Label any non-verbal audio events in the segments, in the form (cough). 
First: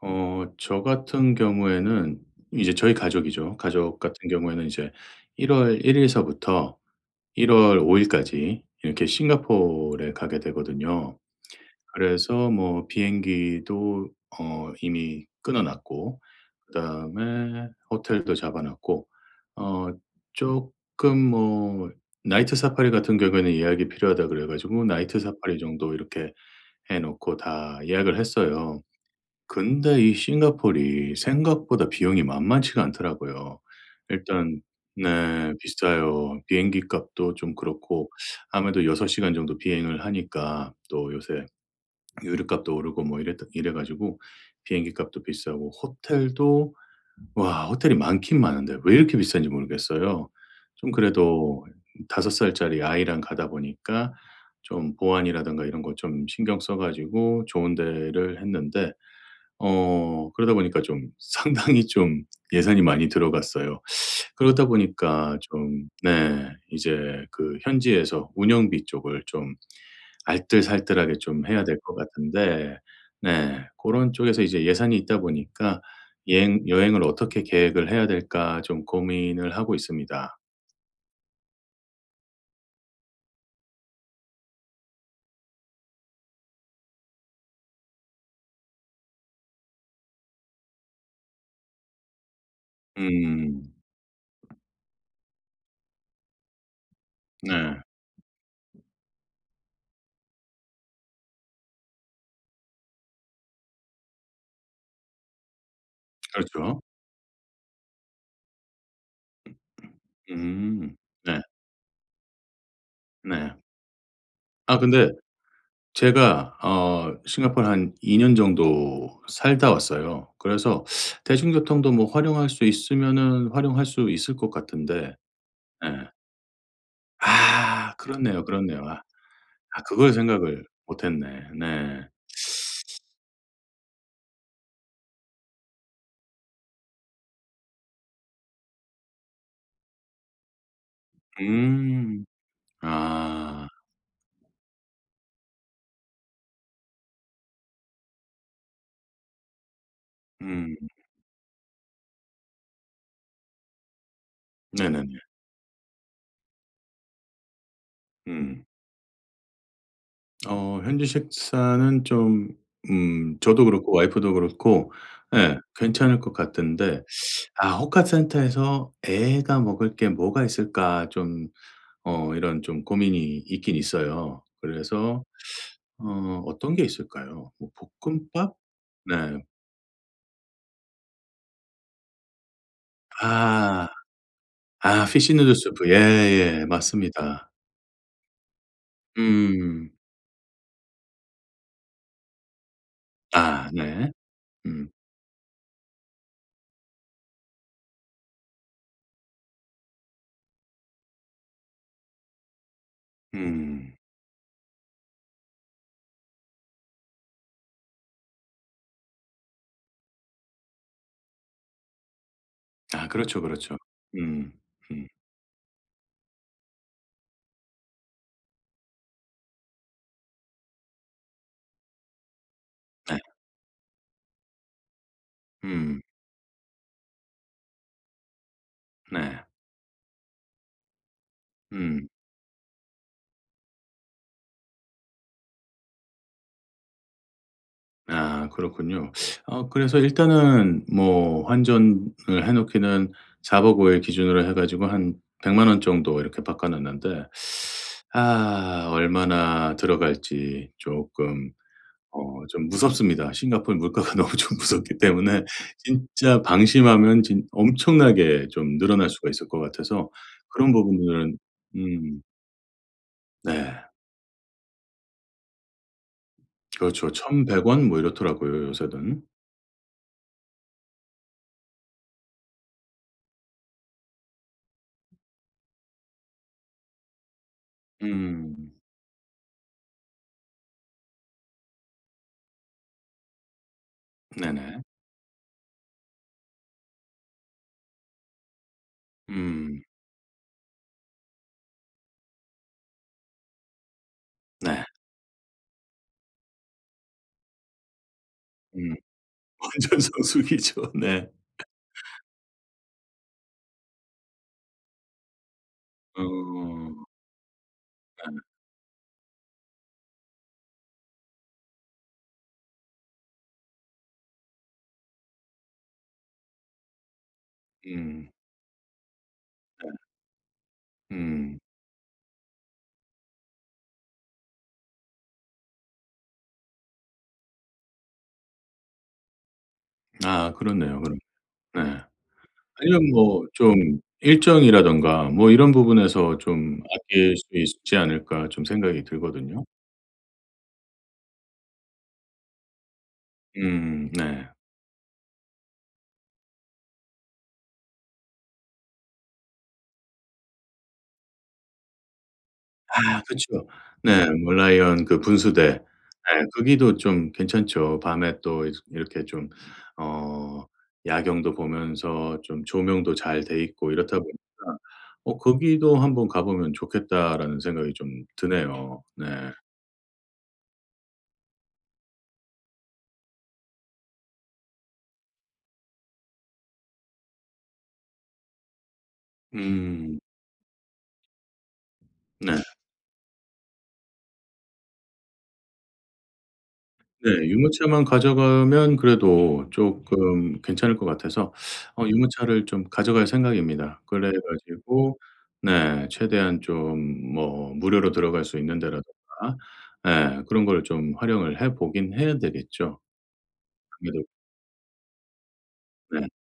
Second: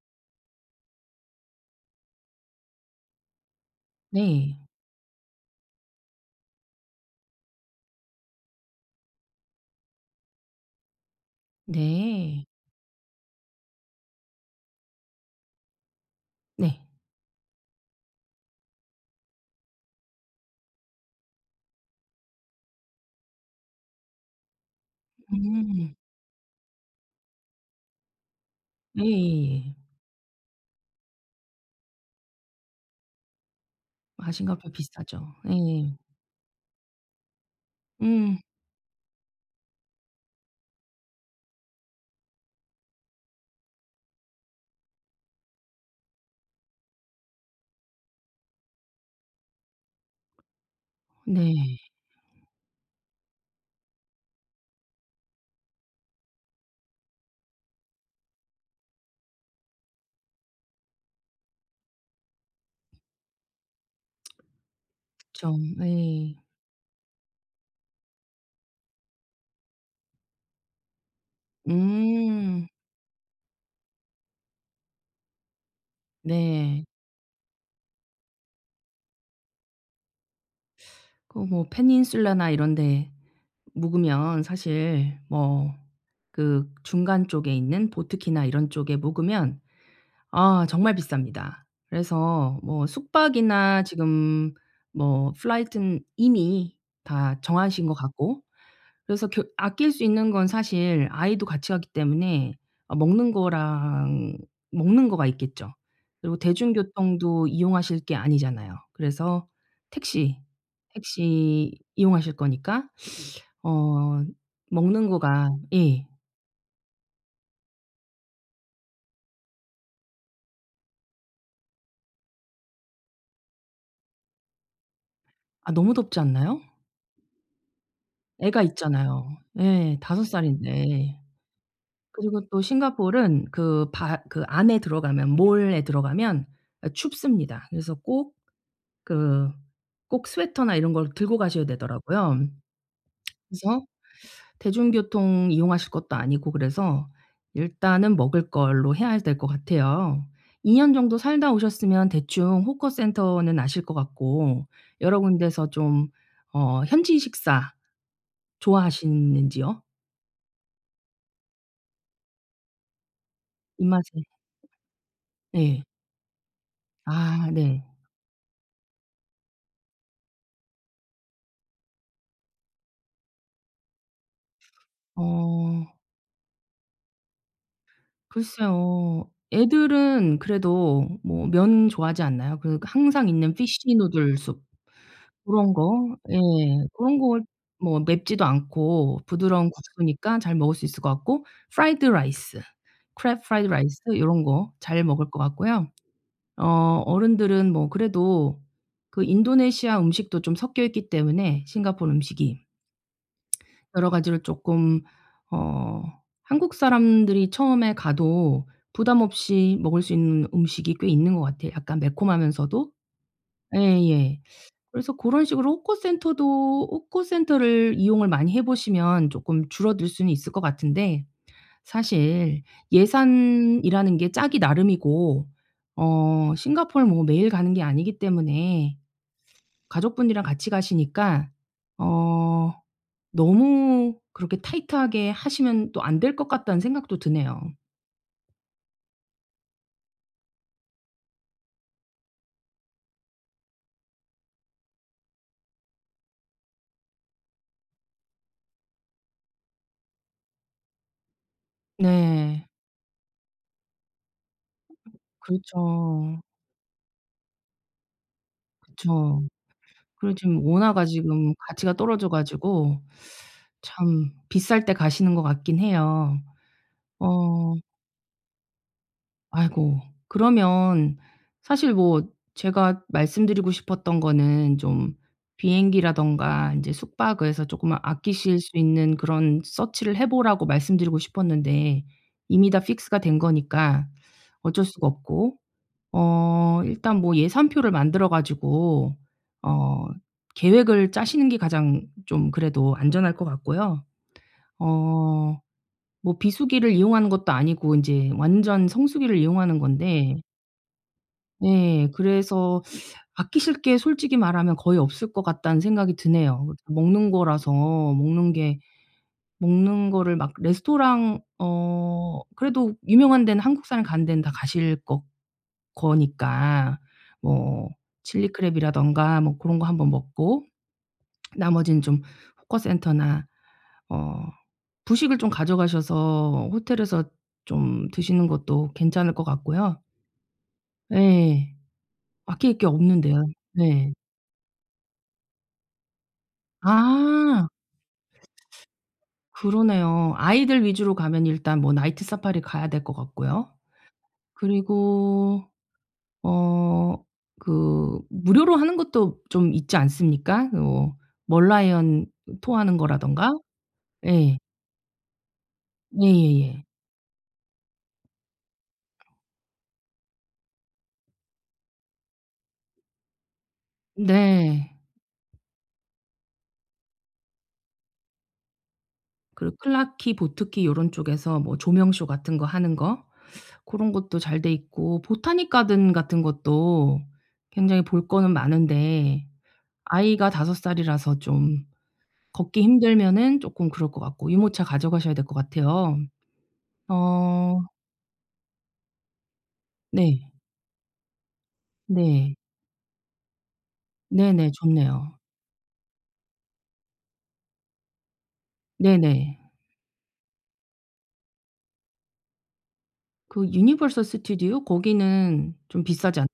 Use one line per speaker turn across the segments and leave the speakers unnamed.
저 같은 경우에는 이제 저희 가족이죠. 가족 같은
네.
경우에는 이제 1월 1 일서부터 1월 5 일까지 이렇게 싱가포르에 가게 되거든요.
네.
그래서 뭐 비행기도 이미 끊어 놨고,
네.
그다음에 호텔도 잡아 놨고, 어 조금 뭐 나이트 사파리 같은 경우에는 예약이 필요하다 그래 가지고 나이트 사파리 정도
음.
이렇게 해 놓고 다 예약을 했어요.
예예예.
근데 이 싱가폴이 생각보다 비용이 만만치가 않더라고요.
아신가
일단
페 비싸죠.
네,
예.
비싸요. 비행기 값도 좀 그렇고,
음.
아무래도 6 시간 정도 비행을 하니까 또 요새 유류값도 오르고 뭐 이랬 이래 가지고 비행기 값도 비싸고, 호텔도, 와 호텔이 많긴 많은데 왜 이렇게 비싼지 모르겠어요. 좀 그래도
네.
5 살짜리 아이랑 가다 보니까, 좀 보안이라든가 이런 거 좀 신경 써 가지고 좋은 데를 했는데, 그러다 보니까 좀 상당히 좀 예산이 많이 들어갔어요. 그러다 보니까
그쵸.
좀,
예.
네 이제 그 현지에서 운영비 쪽을 좀 알뜰살뜰하게 좀 해야 될 것
음.
같은데, 네 그런 쪽에서 이제 예산이 있다 보니까 여행
네.
여행을 어떻게 계획을 해야 될까 좀 고민을 하고 있습니다.
그 뭐 페닌슐라나 이런 데 묵으면 사실 뭐 그 중간 쪽에 있는 보트키나 이런 쪽에 묵으면 아 정말 비쌉니다. 그래서 뭐
음.
숙박이나 지금 뭐 플라이트는 이미 다
네.
정하신 것 같고, 그래서 겨 아낄 수 있는 건 사실 아이도 같이 가기 때문에 어 먹는 거가 있겠죠. 그리고
그렇죠.
대중교통도 이용하실 게 아니잖아요. 그래서 택시,
음. 네.
택시 이용하실 거니까
네.
어
아
먹는
근데
거가. 예.
제가 싱가포르 한 2년 정도 살다 왔어요. 그래서 대중교통도 뭐 활용할 수 있으면은 활용할 수 있을 것 같은데.
아
예.
너무 덥지 않나요?
아 그렇네요,
애가
그렇네요. 아,
있잖아요.
아
예.
그걸
섯
생각을 못
살인데.
했네. 네.
그리고 또 싱가포르는 그 바 그 안에 들어가면 몰에 들어가면 아 춥습니다. 그래서 꼭 그 꼭 스웨터나 이런 걸 들고 가셔야
음.
되더라고요.
아.
그래서 대중교통 이용하실 것도 아니고 그래서 일단은 먹을 걸로 해야 될 것 같아요. 2
음.
년 정도 살다 오셨으면 대충 호커센터는 아실 것 같고,
네네네.
여러 군데서 좀 어 현지 식사
음.
좋아하시는지요?
어 현지 식사는 좀, 저도 그렇고
입맛에.
와이프도 그렇고 예
네.
괜찮을 것 같은데,
아
아
네.
호카센터에서 애가 먹을 게 뭐가 있을까 좀 이런 좀 고민이 있긴 있어요. 그래서
어
어 어떤 게 있을까요? 뭐 볶음밥?
글쎄요.
네.
애들은 그래도 뭐 면 좋아하지 않나요? 그 항상 있는
아.
피쉬 누들 숲.
아 피시
그
누들
런
수프.
거 예.
예예.
그런 걸
맞습니다.
뭐 맵지도 않고 부드러운
음.
국수니까 잘 먹을 수 있을 것 같고, 프라이드 라이스, 크랩 프라이드
아
라이스
네.
요런 거
음.
잘 먹을 것 같고요. 어 어른들은 뭐 그래도 그 인도네시아 음식도 좀 섞여 있기 때문에 싱가포르 음식이
음.
여러 가지를 쪼끔 어 한국 사람들이 처음에 가도 부담 없이 먹을 수 있는 음식이 꽤 있는 것 같아요. 약간 매콤하면서도.
아 그렇죠, 그렇죠.
예예.
음. 음.
그래서 그런 식으로 호커센터도 호커센터를 이용을 많이 해 보시면 쪼끔 줄어들 수는 있을 것 같은데, 사실
네.
예산이라는 게 짝이 나름이고
음.
어 싱가포르 뭐 매일 가는 게 아니기 때문에
네.
가족분들이랑 같이 가시니까
음.
어 너무 그렇게 타이트하게 하시면 또 안 될 것 같다는 생각도 드네요.
아 그렇군요. 그래서 일단은 뭐 환전을 해 놓기는 4 박 5 일 기준으로 해 가지고 한 1 0 0원 정도 이렇게 바꿔 놨는데, 아 얼마나 들어갈지 조금
네.
좀 무섭습니다. 싱가포르 물가가 (laughs) 너무 좀 무섭기 때문에
그렇죠.
진짜 방심하면 진 엄청나게 좀 늘어날 수가
그쵸.
있을 것 같아서
그리고 지금
그런
원화가
부분들은,
지금 가치가
음
떨어져 가지고
네.
참 비쌀 때 가시는 것 같긴 해요.
그렇죠. 1,100
어
원 뭐 이렇더라고요 요새는.
아이고. 그러면 사실 뭐 제가 말씀드리고 싶었던 거는 좀 비행기라든가 인제 숙박에서 쪼끔 아끼실
음
수 있는 그런 서치를 해 보라고 말씀드리고 싶었는데, 이미 다 픽스가 된 거니까
네네.
어쩔 수가 없고 어 일단 뭐 예산표를 만들어 가지고
음.
어 계획을 짜시는 게 가장 좀 그래도 안전할 것 같고요.
네.
어 뭐 비수기를 이용하는 것도 아니고 이제 완전
음.
성수기를 이용하는
완전
건데
성숙이죠. (laughs) 네.
네 그래서 아끼실 게 솔직히 말하면 거의 없을 것 같다는 생각이 드네요.
어.
먹는 거라서 먹는 게 먹는 거를 막 레스토랑 어 그래도 유명한 데는 한국 사람 가는 데는 다 가실 거 거니까 뭐
음.
칠리 크랩이라든가 뭐 고런 거
네.
한번 먹고
음.
나머지는 좀 호커 센터나 어 부식을 좀 가져가셔서 호텔에서 좀 드시는 것도 괜찮을 것 같고요.
아 그렇네요. 그럼,
예.
네.
아낄 게
아니면 뭐
없는데요.
좀
네.
일정이라든가 뭐 이런 부분에서 좀 아낄 수
아
있지 않을까 좀 생각이 들거든요.
그러네요. 아이들 위주로 가면 일단 뭐 나이트 사파리 가야 될 것 같고요.
네.
그리고 어 그 무료로 하는 것도 좀 있지 않습니까? 뭐 멀라이언 토하는
아
거라든가.
그쵸. 네. 뭐
예.
라이언 그 분수대. 예.
예예예.
거기도 좀 괜찮죠. 밤에 또 이렇게 좀 어 야경도 보면서 좀 조명도 잘 돼 있고 이렇다 보니까
네.
'어 거기도 한번 가 보면 좋겠다.'라는 생각이 좀 드네요. 네.
그리고 클라키, 보트키 요런 쪽에서 뭐 조명쇼 같은 거 하는 거 고런 것도 잘 돼 있고 보타닉 가든 같은 것도 굉장히 볼 거는 많은데
음.
아이가 5 살이라서 좀
네.
걷기 힘들면은 쪼끔 그럴 것 같고 유모차 가져가셔야 될 것 같아요.
네.
어
유모차만 가져가면 그래도
네.
조금 괜찮을 것 같아서
네.
유모차를 좀 가져갈 생각입니다. 그래
네네.
가지고,
좋네요.
네. 최대한 좀 뭐 무료로 들어갈 수 있는 데라든가
네네.
네 그런 거를 좀 활용을 해 보긴 해야 되겠죠.
그 유니버설
아무래도,
스튜디오 거기는 좀
네.
비싸지 않,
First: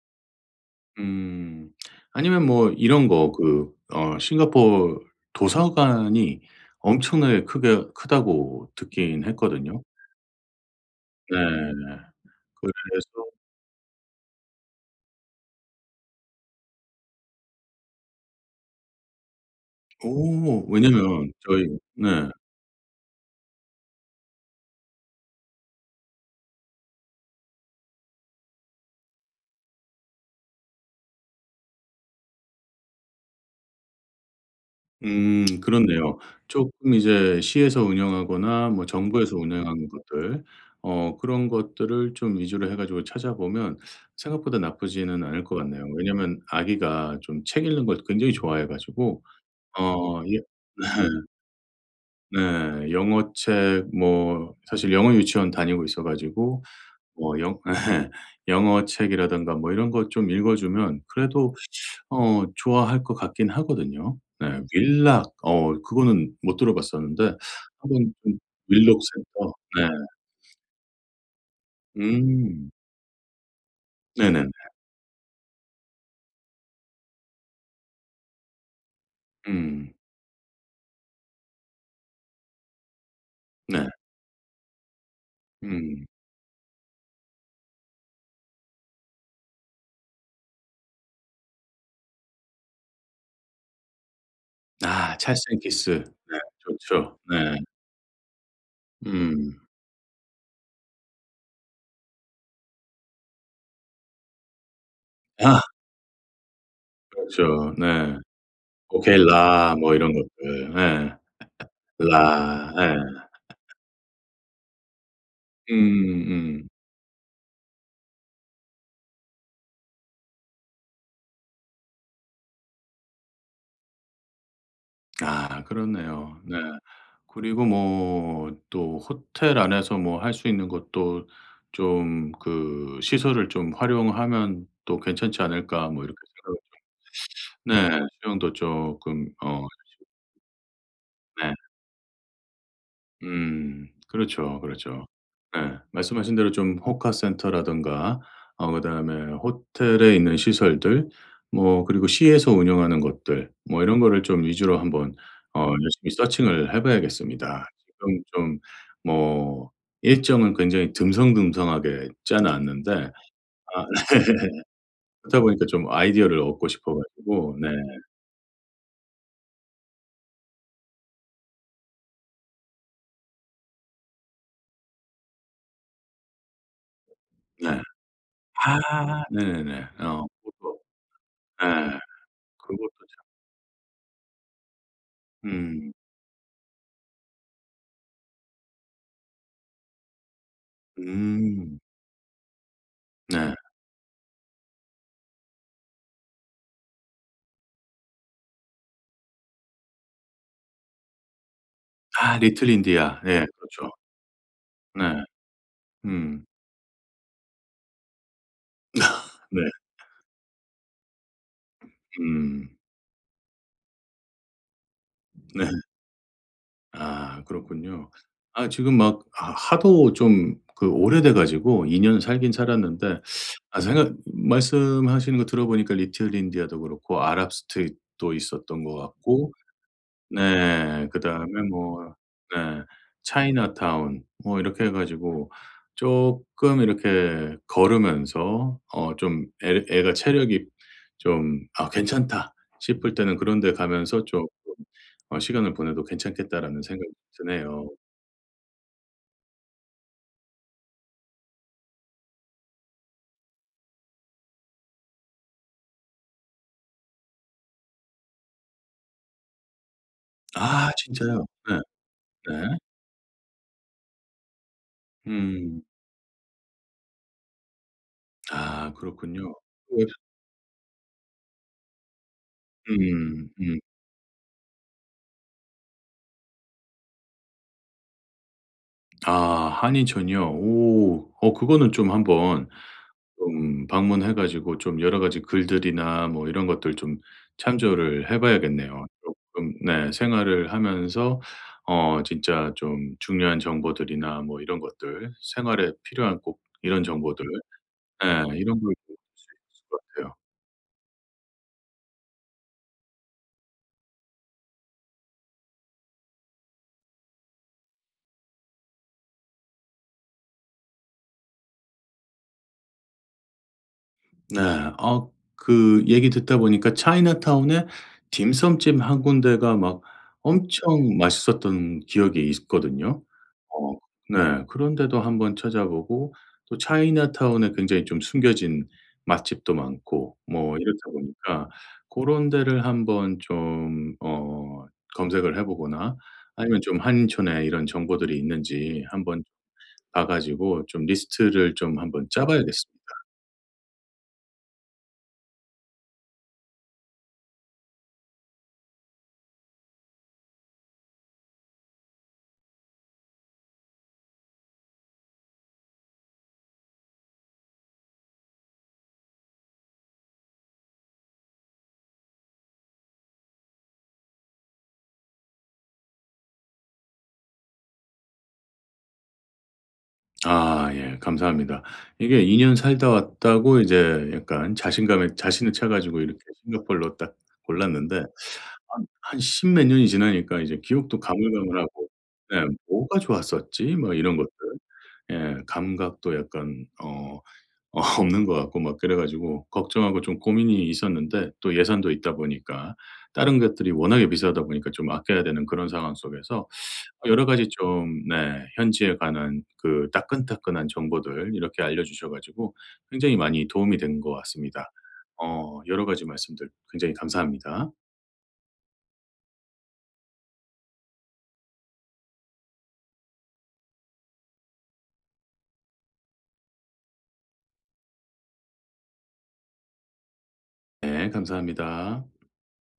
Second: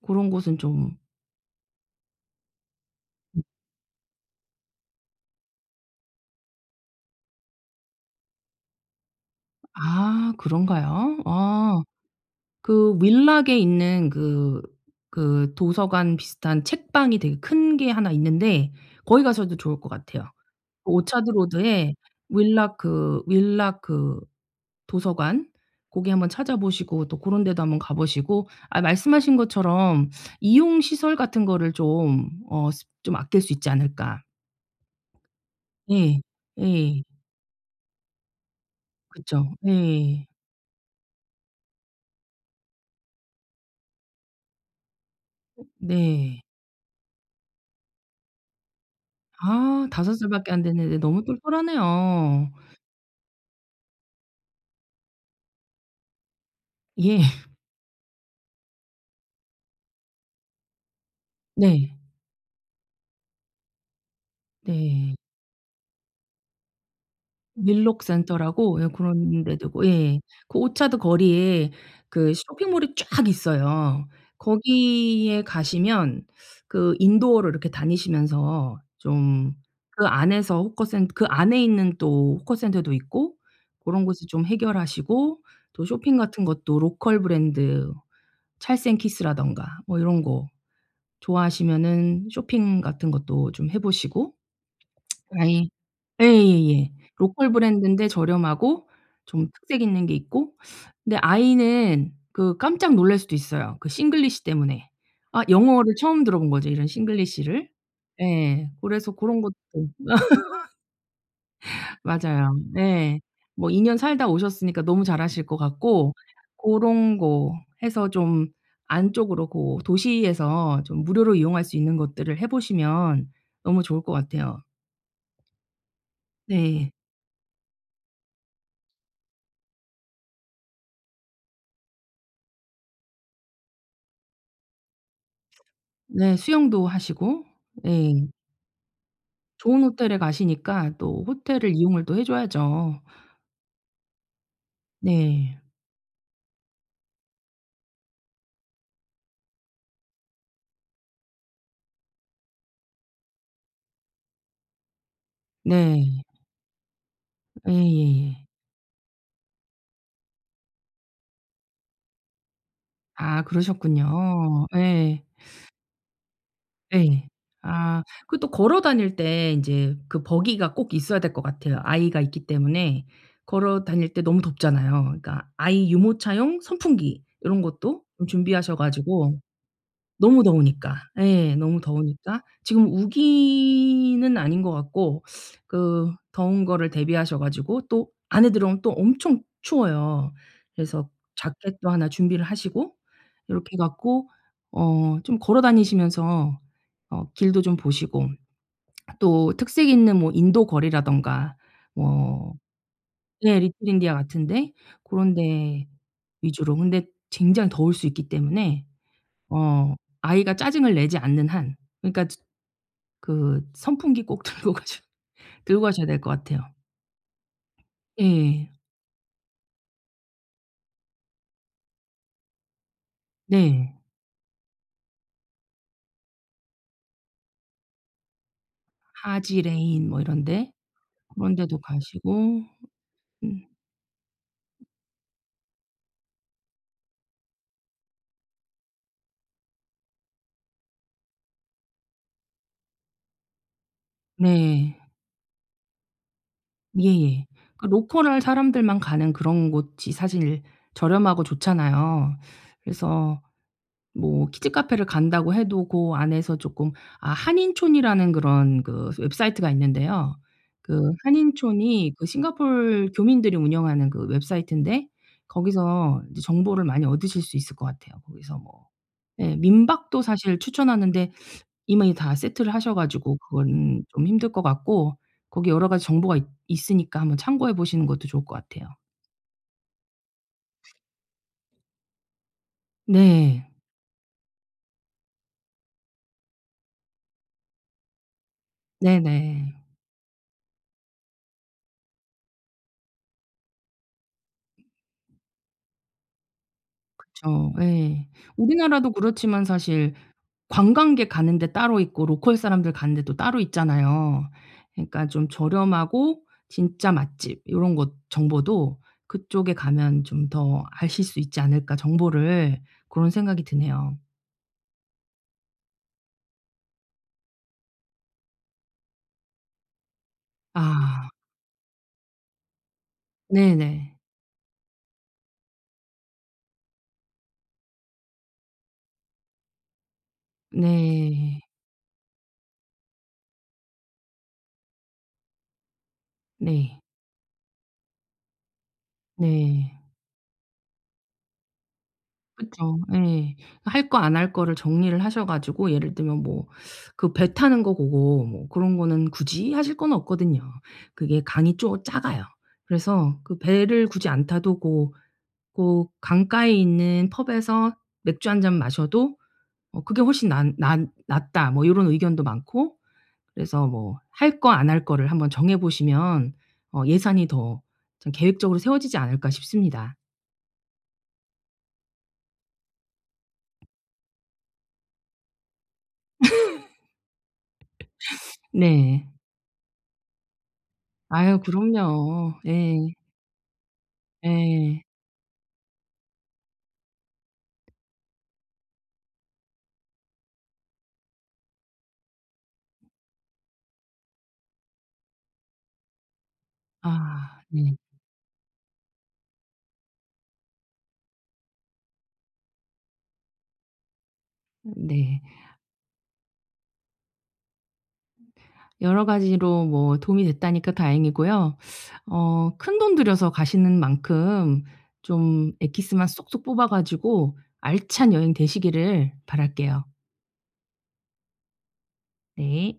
고런 곳은 좀.
음. 아니면 뭐 이런 거 그 어 싱가포르 도서관이 엄청나게 크게 크다고 듣긴 했거든요.
아 그런가요? 아
네.
그
그래서,
윌락에 있는 그 그 도서관 비슷한 책방이 되게 큰 게 하나 있는데 거기 가셔도 좋을 것 같아요.
오
그
왜냐면
오차드
저희,
로드에
네.
윌락 그 도서관 고기 한번 찾아보시고 또 고런 데도 한번 가 보시고 아 말씀하신 것처럼 이용 시설 같은 거를 좀 어 스 좀 아낄 수 있지 않을까.
그렇네요.
예.
조금
예.
이제 시에서 운영하거나 뭐 정부에서
그쵸.
운영하는
예.
것들, 그런 것들을 좀 위주로 해 가지고 찾아보면 생각보다 나쁘지는 않을 것 같네요. 왜냐면
네.
아기가 좀 책 읽는 걸 굉장히 좋아해 가지고.
아 다섯
어
살밖에
예,
안 됐는데 너무 똘똘하네요.
네 영어책 뭐 사실 영어 유치원 다니고 있어 가지고
예.
뭐 영 (laughs) 영어책이라든가 뭐 이런 것 좀 읽어 주면 그래도
네.
좋아할 것 같긴 하거든요. 네. 음.
네.
윌락 어 그거는 못 들어봤었는데 한번 좀,
밀록센터라고 예
윌록
그런
센터.
데 되고 예. 그 오차드 거리에
네.
그
음.
쇼핑몰이 쫙 있어요.
네네네.
거기에 가시면 그 인도어로 이렇게 다니시면서 좀
음.
그 안에서 호커센 그 안에 있는 또 호커센터도 있고
네.
고런 곳을 좀 해결하시고 또
음.
쇼핑 같은 것도 로컬 브랜드 찰생 키스라든가 뭐 이런 거 좋아하시면은 쇼핑 같은 것도 좀 해 보시고.
아 찰스 앤
아예
키스. 네.
예예예.
좋죠. 네.
로컬 브랜드인데 저렴하고 좀
음.
특색 있는 게 있고 근데 아이는 그 깜짝 놀랄 수도 있어요, 그 싱글리시 때문에. 아
아
영어를 처음 들어본 거죠, 이런 싱글리시를.
그렇죠. 네.
예. 그래서
오케이
고런 것도.
라 뭐 이런 것들. 예.
맞아요.
라, 예.
네. 뭐 2년 살다 오셨으니까 너무 잘하실 것 같고
음음.
고런 거 해서 좀 안쪽으로 고 도시에서 좀 무료로 이용할 수 있는 것들을 해 보시면 너무 좋을 것 같아요.
아 그렇네요. 네.
네.
그리고 뭐 또 호텔 안에서 뭐 할 수 있는 것도 좀 그 '시설을 좀 활용하면 또 괜찮지 않을까.' 뭐 이렇게
네.
생각.
수영도 하시고.
네.
네.
수영도 쪼끔 어,
좋은 호텔에 가시니까 또
네.
호텔을 이용을 또 해 줘야죠.
음. 그렇죠, 그렇죠.
네.
네, 말씀하신 대로 좀 호카센터라든가 그다음에 호텔에 있는 시설들, 뭐 그리고 시에서 운영하는 것들 뭐 이런 거를 좀 위주로 한번 열심히
네.
서칭을 해 봐야겠습니다. 지금
예예예.
좀 뭐 일정은 굉장히 듬성듬성하게 짜 놨는데
아
아 (laughs)
그러셨군요. 예.
그렇다 보니까 좀 아이디어를 얻고 싶어
예.
가지고. 네.
아 그 또 걸어 다닐 때 인제 그 버기가 꼭 있어야 될 것 같아요. 아이가 있기 때문에 걸어 다닐 때 너무 덥잖아요. 그러니까 아이 유모차용 선풍기 요런
네.
것도 좀 준비하셔
아
가지고
네네네.
너무
그것도,
더우니까. 예.
예.
너무 더우니까. 지금
그것도 참,
우기는 아닌 것 같고
음.
그 더운 거를 대비하셔 가지고 또 안에 들어오면 또 엄청 추워요. 그래서
음.
자켓도 하나 준비를 하시고
네.
요렇게 해 갖고 어 좀 걸어 다니시면서 어 길도 좀 보시고 또 특색 있는 뭐 인도 거리라든가
아
뭐,
리틀 인디아. 네.
예 리틀
그렇죠.
인디아 같은데
네.
고런 데
음.
위주로. 근데 굉장히 더울 수 있기 때문에
네.
어 아이가 짜증을 내지 않는 한. 그러니까 즈
음.
그 선풍기 꼭 (laughs)
네.
들고 가셔야 될 것 같아요.
아 그렇군요. 아
예.
지금 막 아 하도 좀 그 오래돼 가지고 2년 살긴 살았는데, 아
네.
생각 말씀하시는 거 들어보니까 리틀 인디아도 그렇고 아랍 스트릿도 있었던 것 같고.
하지레인 뭐 이런 데,
네.
그런
그다음에
데도
뭐,
가시고.
네.
음
차이나타운 뭐 이렇게 해 가지고 쪼끔 이렇게 걸으면서 좀 애 애가 체력이 좀 '아 괜찮다.' 싶을 때는 그런 데 가면서 쪼끔
네.
'시간을 보내도 괜찮겠다.'라는 생각이
예예. 그
드네요.
로컬 사람들만 가는 그런 곳이 사실 저렴하고 좋잖아요. 그래서 뭐 키즈 카페를 간다고 해도 그 안에서 조금, 아 한인촌이라는 그런 그 웹사이트가 있는데요.
아
그
진짜요? 네.
한인촌이 그
네.
싱가포르 교민들이 운영하는 그 웹사이트인데
음.
거기서 이제 정보를 많이 얻으실 수 있을 것 같아요. 거기서 뭐
아 그렇군요.
예
웹,
민박도 사실 추천하는데 이미 다 세트를 하셔 가지고
음.
그건 좀 힘들 것 같고, 거기 여러 가지 정보가 있 있으니까 한번 참고해 보시는 것도 좋을 것 같아요.
아 한인촌이요? 오. 그거는 좀 한번
네.
좀 방문해 가지고 좀 여러 가지 글들이나 뭐 이런 것들 좀 참조를 해 봐야겠네요.
네네.
조금 네 생활을 하면서 진짜 좀 중요한 정보들이나 뭐 이런 것들 생활에 필요한 꼭 이런 정보들,
그쵸. 예.
예 이런 걸
우리나라도
좀 볼 수
그렇지만
있을 것
사실
같아요.
관광객 가는 데 따로 있고 로컬 사람들 가는 데도 따로 있잖아요. 그러니까 좀 저렴하고 진짜 맛집 요런 것 정보도 그쪽에 가면 좀 더 아실 수 있지 않을까, 정보를. 그런 생각이 드네요.
네. 아 그 얘기 듣다 보니까 차이나타운에 딤섬집 한 군데가 막 엄청
아.
맛있었던 기억이 있거든요. 어
네네.
네. 그런 데도 한번 찾아보고 또 차이나타운에 굉장히 좀 숨겨진 맛집도 많고 뭐 이렇다
네.
보니까 그런 데를 한번 좀 검색을 해 보거나 아니면 좀
네.
한인촌에 이런 정보들이 있는지 한번
네.
봐 가지고 좀 리스트를 좀 한번 짜 봐야겠습 니
그쵸.
다
예. 할 거 안 할 거를 정리를 하셔 가지고, 예를 들면 뭐 그 배 타는 거 보고 뭐 그런 거는 굳이 하실 건 없거든요. 그게 강이 좀 작아요. 그래서 그 배를 굳이 안 타도 고 고 강가에 있는 펍에서 맥주 한 잔 마셔도 어 "그게 훨씬 난 낫다." 뭐 요런 의견도 많고, 그래서 뭐 할 거 안 할 거를 한번 정해 보시면 어 예산이 더 좀 계획적으로 세워지지 않을까 싶습니다.
아 예. 감사합니다. 이게 2년 살다 왔다고 이제 약간 자신감에 자신을 차 가지고 이렇게 싱가포르로 딱 골랐는데, 한
네.
한 십 몇 년이 지나니까 이제 기억도
아유
가물가물하고,
그럼요.
예
예.
'뭐가 좋았었지?' 뭐 이런 것들.
예.
예. 감각도 약간 어 어 (laughs) 없는 것 같고 막 그래 가지고 걱정하고 좀 고민이 있었는데, 또 예산도 있다 보니까 다른 것들이 워낙에 비싸다 보니까 좀 아껴야 되는 그런 상황 속에서 여러
아
가지
네.
좀, 네 현지에 관한 그 따끈따끈한 정보들 이렇게 알려주셔 가지고 굉장히 많이 도움이 된 것 같습니다.
네.
여러 가지 말씀들 굉장히 감사합니다.
여러 가지로 뭐 도움이 됐다니까 다행이고요. 어 큰돈 들여서 가시는 만큼 좀 엑기스만 쏙쏙 뽑아 가지고 알찬 여행 되시기를 바랄게요.
네 감사합니다.
네.